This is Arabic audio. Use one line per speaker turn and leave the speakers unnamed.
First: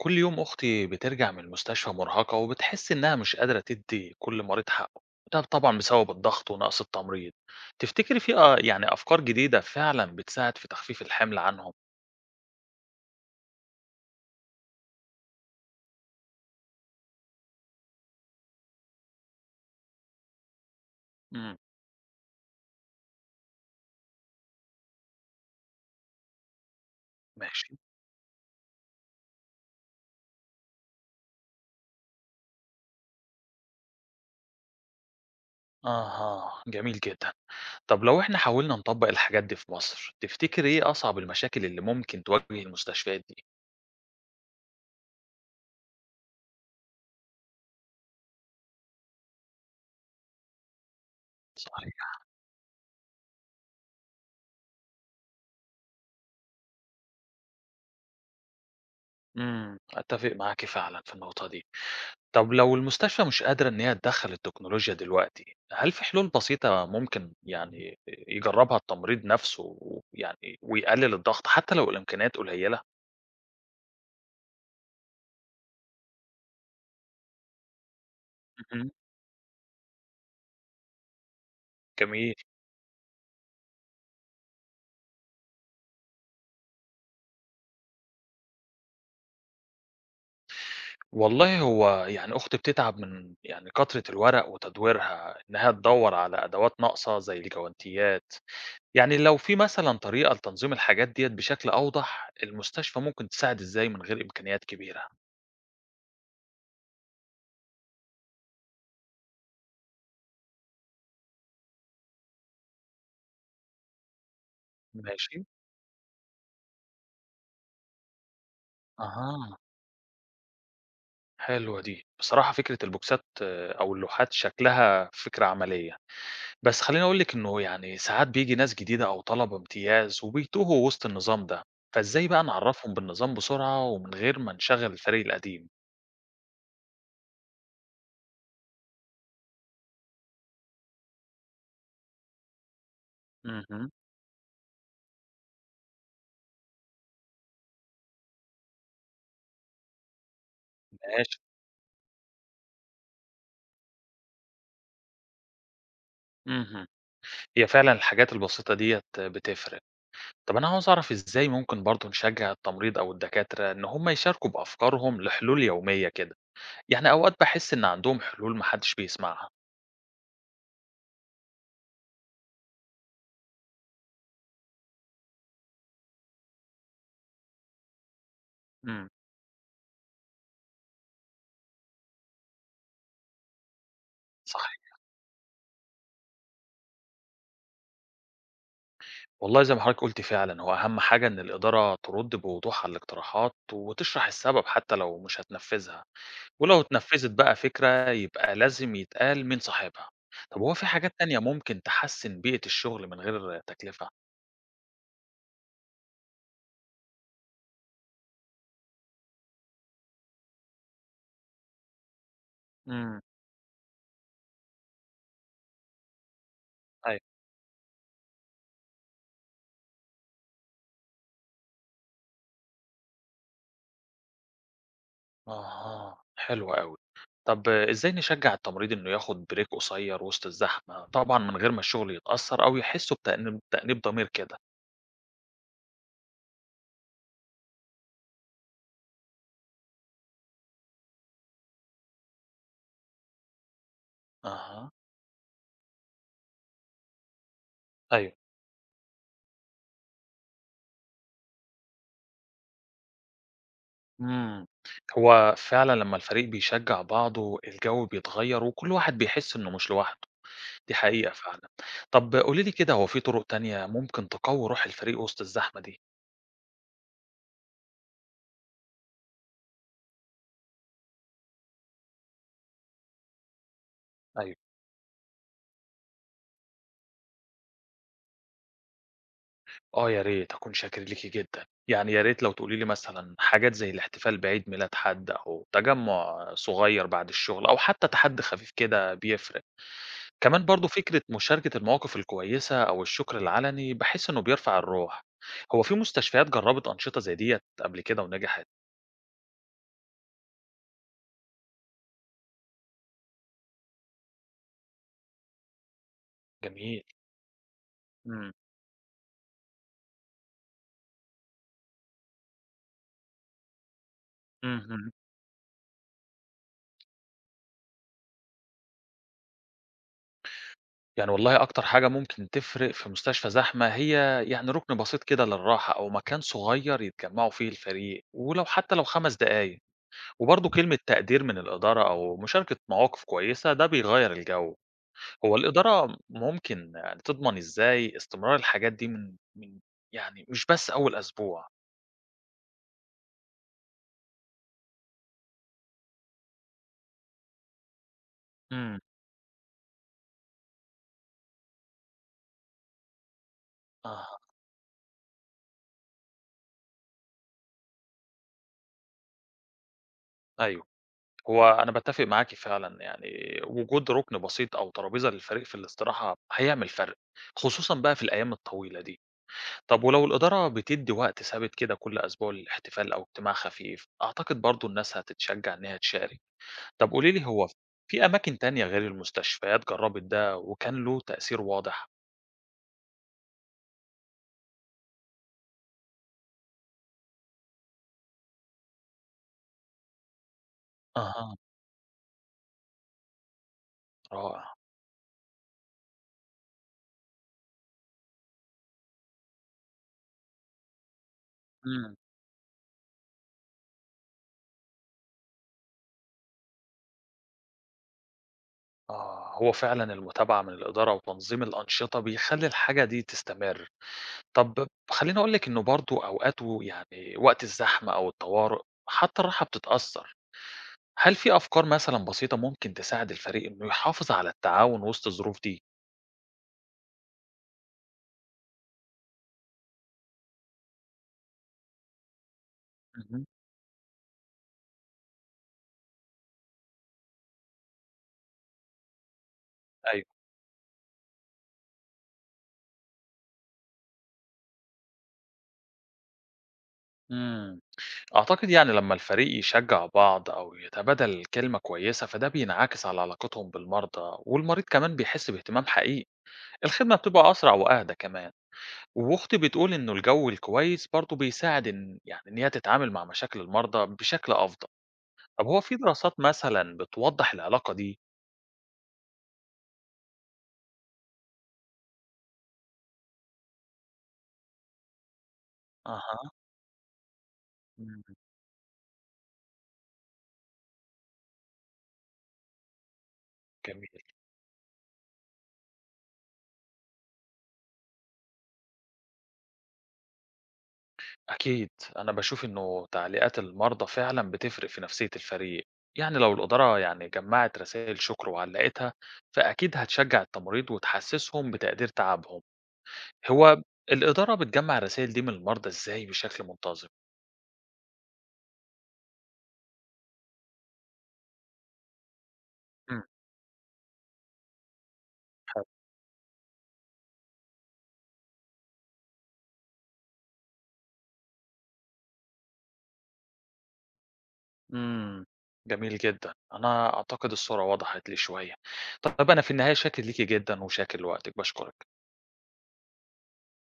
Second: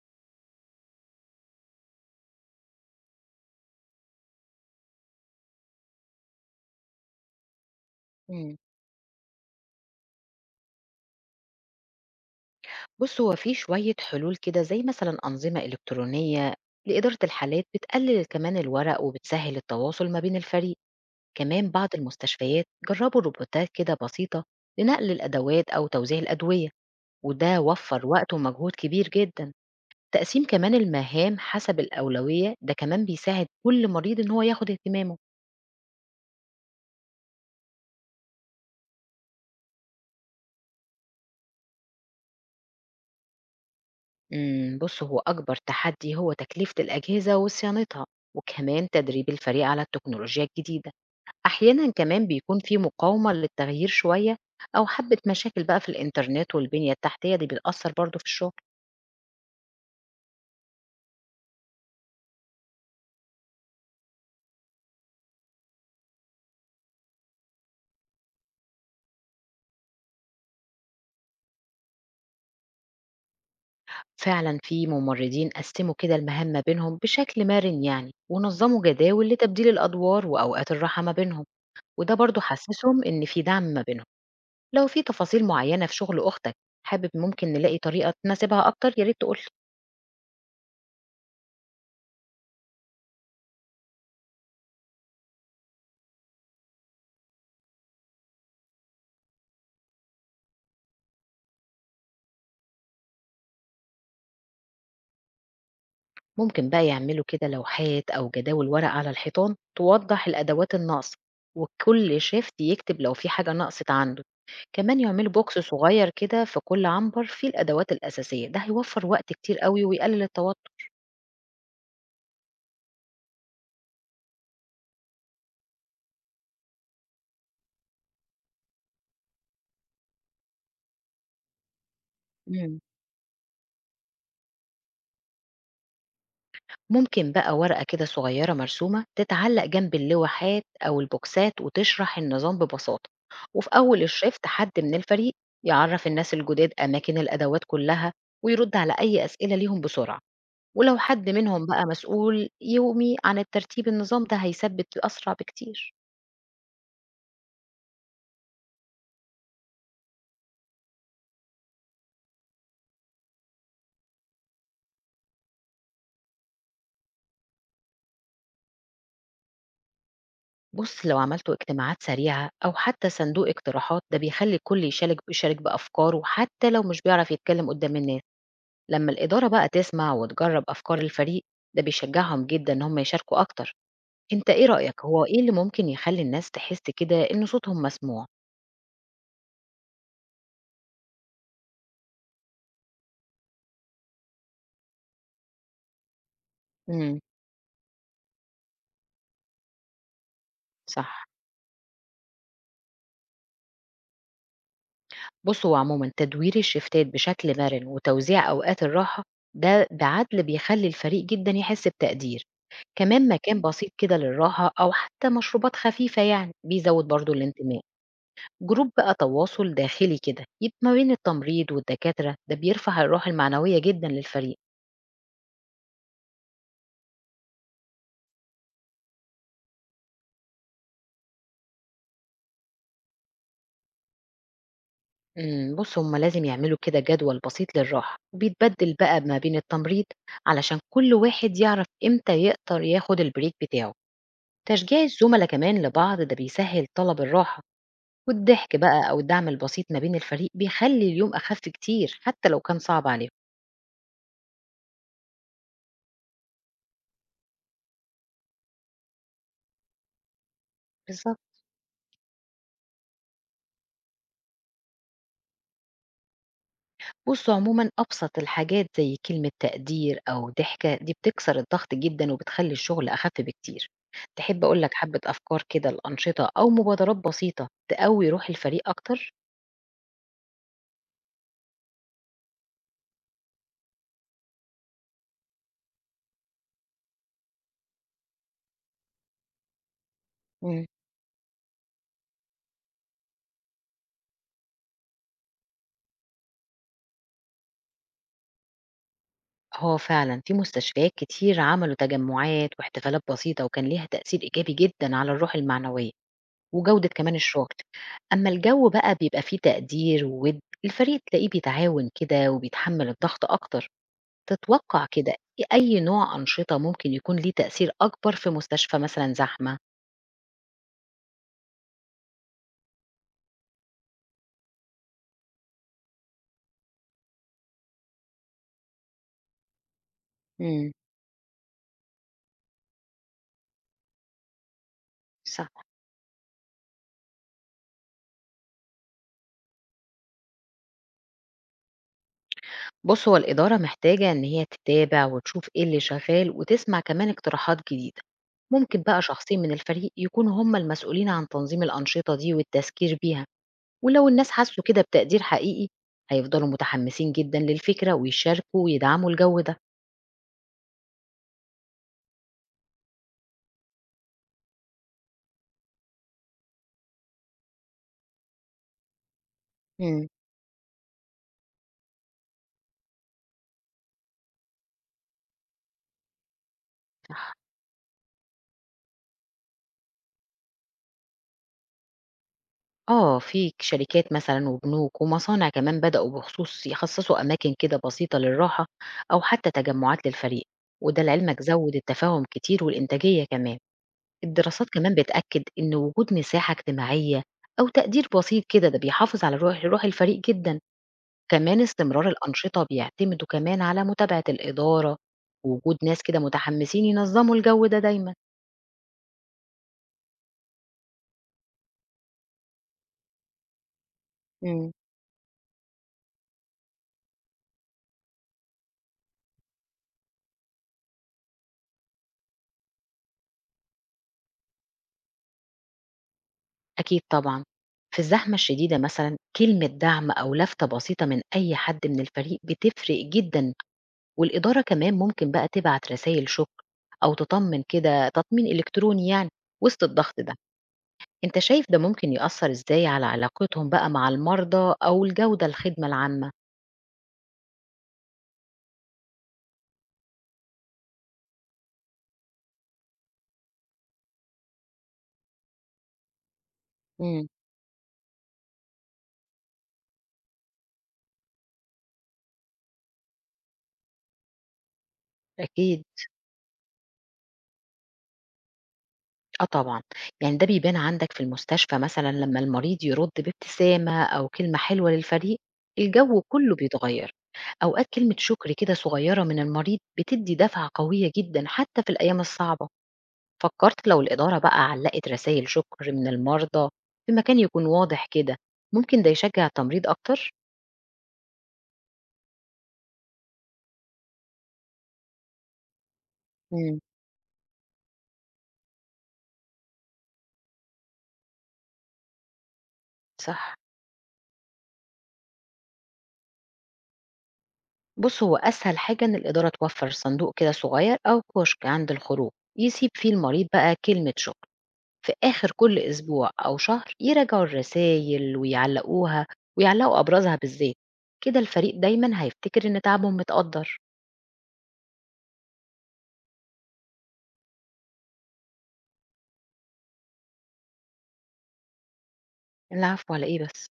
كل يوم أختي بترجع من المستشفى مرهقة وبتحس إنها مش قادرة تدي كل مريض حقه. ده طبعا بسبب الضغط ونقص التمريض. تفتكري في آه
إمم.
يعني أفكار جديدة فعلا بتساعد في تخفيف الحمل عنهم؟
بُص، هو في شوية حلول كده زي مثلًا أنظمة إلكترونية لإدارة الحالات بتقلل كمان الورق وبتسهّل التواصل ما بين الفريق.
امم.
كمان بعض المستشفيات جرّبوا روبوتات كده بسيطة لنقل الأدوات أو توزيع الأدوية، وده
ماشي.
وفّر وقت ومجهود كبير جدًا. تقسيم كمان المهام حسب الأولوية ده كمان بيساعد كل مريض إن هو ياخد اهتمامه.
اها، جميل جدا. طب لو إحنا حاولنا نطبق الحاجات دي في مصر تفتكري إيه أصعب المشاكل اللي ممكن تواجه المستشفيات دي؟
بُص هو أكبر تحدي هو تكلفة الأجهزة وصيانتها، وكمان تدريب الفريق على التكنولوجيا الجديدة. أحيانًا
صحيح.
كمان بيكون في مقاومة للتغيير شوية أو حبّة مشاكل بقى في الإنترنت والبنية التحتية دي بتأثّر برضه في الشغل.
أتفق معاكي فعلا في النقطة دي. طب لو المستشفى مش قادرة إن هي تدخّل التكنولوجيا دلوقتي، هل في حلول بسيطة ممكن يعني يجرّبها التمريض نفسه ويعني ويقلل الضغط حتى لو الإمكانيات قليلة؟
فعلًا في ممرّضين قسّموا كده المهام ما بينهم بشكل مرن يعني ونظّموا
اهم،
جداول لتبديل الأدوار وأوقات الراحة ما بينهم، وده
جميل.
برضه حسّسهم إن في دعم ما بينهم. لو في تفاصيل معيّنة في شغل أختك حابب ممكن نلاقي طريقة تناسبها أكتر، يا ريت تقول لي.
والله هو يعني أختي بتتعب من يعني كترة الورق وتدويرها، إنها تدوّر على أدوات ناقصة زي الجوانتيات. يعني لو في مثلًا طريقة لتنظيم الحاجات ديّة بشكل أوضح، المستشفى ممكن تساعد إزاي من غير إمكانيات كبيرة؟
ممكن بقى يعملوا كده لوحات أو جداول ورق على الحيطان توضح الأدوات الناقصة، وكل شيفت يكتب لو في حاجة نقصت عنده. كمان يعملوا
ماشي.
بوكس صغير كده في كل عنبر فيه الأدوات الأساسية، ده هيوفر وقت
أها.
كتير قوي ويقلل التوتر.
حلوة دي. بصراحة فكرة البوكسات آه، أو اللوحات شكلها فكرة عملية، بس خلّيني أقول لِك إنه يعني ساعات بييجي ناس جديدة أو طلبة امتياز وبيتوهوا وسط النظام ده، فإزاي بقى
مم.
نعرّفهم بالنظام بسرعة ومن غير ما نشغّل الفريق القديم؟
ممكن بقى ورقة كده صغيرة مرسومة تتعلق جنب اللوحات أو البوكسات وتشرح النظام ببساطة، وفي
اهم،
أول الشيفت حد من الفريق يعرف الناس الجداد أماكن الأدوات كلها ويرد على أي أسئلة ليهم بسرعة. ولو حد
ماشي،
منهم بقى مسؤول يومي عن الترتيب، النظام ده هيثبت أسرع بكتير.
اهم. هي فعلًا الحاجات البسيطة ديّة بتفرق. طَب أنا عاوز أعرف إزاي ممكن برضه نشجّع التمريض أو الدكاترة إن هم يشاركوا بأفكارهم لحلول يومية كده؟ يعني أوقات باحس إن عندهم حلول ما حدّش بيسمعها.
بص لو عملتوا اجتماعات سريعة أو حتى صندوق اقتراحات، ده بيخلي الكل يشارك بأفكاره حتى لو مش بيعرف يتكلم قدام الناس.
إمم.
لما الإدارة بقى تسمع وتجرب أفكار الفريق، ده بيشجعهم جدا إن هم يشاركوا أكتر. أنت
صح.
إيه رأيك هو إيه اللي ممكن يخلي الناس تحس كده إن صوتهم مسموع؟
والله زي ما حضرتك قُلت فعلًا، هو أهم حاجة إن الإدارة ترُد بوضوح على الاقتراحات وتشرح السبب حتى لو مش هتنفّذها، ولو
امم
اتنفّذت بقى فكرة يبقى لازم يتقال مين صاحبها. طب هو في حاجات
صح.
تانية ممكن تحسّن بيئة الشغل من غير تكلفة؟
بُص، هو عمومًا تدوير الشيفتات بشكل مَرِن وتوزيع أوقات الراحة، ده بعدل بيخلّي الفريق جدًا يحس بتقدير.
إمم،
كمان مكان بسيط كده للراحة أو حتى مشروبات خفيفة يعني بيزوّد
أيوه.
برضه الانتماء. جروب بقى تواصل داخلي كده يب ما بين التمريض والدكاترة، ده بيرفع الروح المعنوية جدًا للفريق.
أها، حلو أوي. طب إزاي نشجّع التمريض إنه ياخد break قصير وسط الزحمة، طبعًا من غير ما الشغل يتأثّر أو يحسّوا بتأنيب ضمير كده؟
بُص هُم لازم يعملوا كده جدول بسيط للراحة، وبيتبدل بقى ما بين التمريض علشان كل واحد يعرف إمتى يقدر ياخد الbreak بتاعه.
أها،
تشجيع الزملاء كمان لبعض ده بيسهل طلب الراحة.
أيوه.
والضحك بقى أو الدعم البسيط ما بين الفريق بيخلي اليوم أخف كتير حتى لو كان صعب عليهم.
إمم. هو فعلًا لمّا الفريق بيشجّع بعضه، الجو بيتغيّر وكل واحد بيحس إنه مش لوحده، دي حقيقة
بالظبط.
فعلًا. طب قولي لي كده، هو في طرق تانية ممكن تقوّي روح الفريق وسط الزحمة دي؟
بصوا عموما أبسط الحاجات زي كلمة تقدير أو ضحكة دي بتكسر الضغط جدا وبتخلي الشغل أخف بكتير.
أيوه.
تحب أقولك حبة أفكار كده الأنشطة أو مبادرات بسيطة تقوي روح الفريق أكتر؟
آه يا ريت، أكون شاكر ليكِ جدًا. يعني يا ريت لو تقولي لي مثلًا حاجات زي الاحتفال بعيد ميلاد حد أو تجمُّع صغير بعد الشغل أو حتى تحدّي خفيف كده بيفرق. كمان
مم.
برضو فكرة مشاركة المواقف الكويسة أو الشكر العلني بحس إنه بيرفع الروح. هو في مستشفيات جربت أنشطة زي ديت قبل كده ونجحت؟
هو فعلا في مستشفيات كتير عملوا تجمعات واحتفالات بسيطة وكان ليها تأثير إيجابي جدا على الروح المعنوية
جميل.
وجودة كمان الشغل. أمّا
مم.
الجو بقى بيبقى فيه تقدير ووِد، الفريق تلاقيه بيتعاون كده وبيتحمّل الضغط أكتر. تتوقّع
مهم.
كده أي نوع أنشطة ممكن يكون ليه تأثير أكبر في مستشفى مثلًا زحمة؟
يعني والله أكتر حاجة ممكن تفرق في مستشفى زحمة هي يعني ركن بسيط كده للراحة أو مكان صغير يتجمعوا فيه الفريق ولو حتى لو 5 دقايق. وبرضو
إمم،
كلمة تقدير من الإدارة أو مشاركة مواقف كويسة ده بيغير الجو. هو
صح.
الإدارة ممكن يعني تضمن إزاي استمرار الحاجات دي من، يعني مش بس أول أسبوع؟
بُص، هو الإدارة محتاجة إن هي تتابع وتشوف إيه اللي شغّال وتسمع كمان اقتراحات جديدة.
امم.
ممكن بقى شخصين من الفريق يكونوا هم المسؤولين عن تنظيم الأنشطة دي والتذكير بيها. ولو
آه.
الناس حسوا كده بتقدير حقيقي هيفضلوا متحمسين جدا للفكرة ويشاركوا ويدعموا الجو ده.
أيوه. هو أنا باتفق معاكِ فعلًا، يعني وجود رُكن بسيط أو ترابيزة للفريق في الاستراحة هيعمل فرق، خصوصًا بقى في الأيام الطويلة دي. طب ولو
امم
الإدارة بتدي وقت ثابت كده كل أسبوع للاحتفال أو اجتماع خفيف، أعتقد برضه الناس هتتشجع إنها تشارك. طب قولي لي، هو في أماكن تانية غير المستشفيات جربت ده وكان له تأثير واضح؟
اه، في شركات مثلا وبنوك ومصانع كمان بدأوا بخصوص يخصصوا أماكن كده بسيطة للراحة أو حتى تجمعات للفريق، وده
أها،
لعلمك زود التفاهم كتير والإنتاجية كمان.
رائع.
الدراسات كمان بتأكد إن وجود مساحة اجتماعية أو تقدير بسيط كده ده بيحافظ على روح الفريق جدا. كمان
إمم.
استمرار الأنشطة بيعتمدوا كمان على متابعة الإدارة ووجود ناس كده متحمسين ينظموا الجو ده دايما.
آه، هو فعلًا المتابعة من الإدارة وتنظيم الأنشطة بيخلّي الحاجة دي تستمر. طب
مم.
خلّيني أقول لِك إنه برضه أوقات و يعني وقت الزحمة أو الطوارئ حتى الراحة بتتأثّر. هل في أفكار مثلًا بسيطة ممكن تساعد الفريق إنه يحافظ على التعاون وسط الظروف دي؟
أكيد طبعا. في الزحمة الشديدة مثلا كلمة دعم أو لفتة بسيطة من أي حد من الفريق بتفرق
اهم،
جدا. والإدارة كمان ممكن بقى تبعت رسائل شكر أو تطمن كده تطمين إلكتروني يعني وسط
أيوه.
الضغط ده. أنت شايف ده ممكن يأثر إزاي على علاقتهم بقى مع المرضى أو الجودة الخدمة العامة؟
إمم. أعتقد يعني لمّا الفريق يشجّع بعض أو يتبادل كلمة كويسة، فده بينعكس على علاقتهم بالمرضى والمريض كمان بيحس باهتمام حقيقي. الخدمة
مم.
بتبقى أسرع وأهدى كمان. واختي بتقول إنه الجو الكويس برضه بيساعد إن يعني إن هي تتعامل مع مشاكل المرضى بشكل أفضل. طب هو في
أكيد،
دراسات مثلًا بتوضح العلاقة دي؟
آه طبعًا. يعني ده بيبان عندك في المستشفى مثلًا لمّا المريض يرُد بابتسامة أو كلمة حلوة للفريق، الجو
أها،
كلّه بيتغيّر. أوقات
إمم،
كلمة شكر كده صغيّرة من المريض بتدّي دفعة قوية جدًا حتى في الأيام الصعبة. فكّرت لو
جميل،
الإدارة بقى علّقت رسايل شكر من المرضى في مكان يكون واضح كده، ممكن ده يشجّع التمريض أكتر؟
أكيد. أنا باشوف إنه تعليقات المرضى فعلًا بتفرق في نفسية الفريق، يعني لو الإدارة
امم،
يعني جمعت رسائل شكر وعلقتها فأكيد هتشجع التمريض وتحسسهم بتقدير تعبهم.
صح.
هو الإدارة بتجمع الرسائل دي من المرضى إزاي بشكل منتظم؟
بُص، هو أسهل حاجة إن الإدارة توفّر صندوق كده صغيّر أو كشك عند الخروج، يسيب
إمم.
فيه المريض بقى كلمة شكر. في آخر كل أسبوع أو شهر يراجعوا الرسايل ويعلقوها، ويعلقوا أبرزها بالذات. كده الفريق دايما هيفتكر إن تعبهم متقدر.
إمم، جميل جدًا، أنا أعتقد الصورة وضحت لي شوية. طب أنا في النهاية شاكر ليكِ جدًا وشاكر لوقتِك، باشكرِك.
العفو على إيه بس.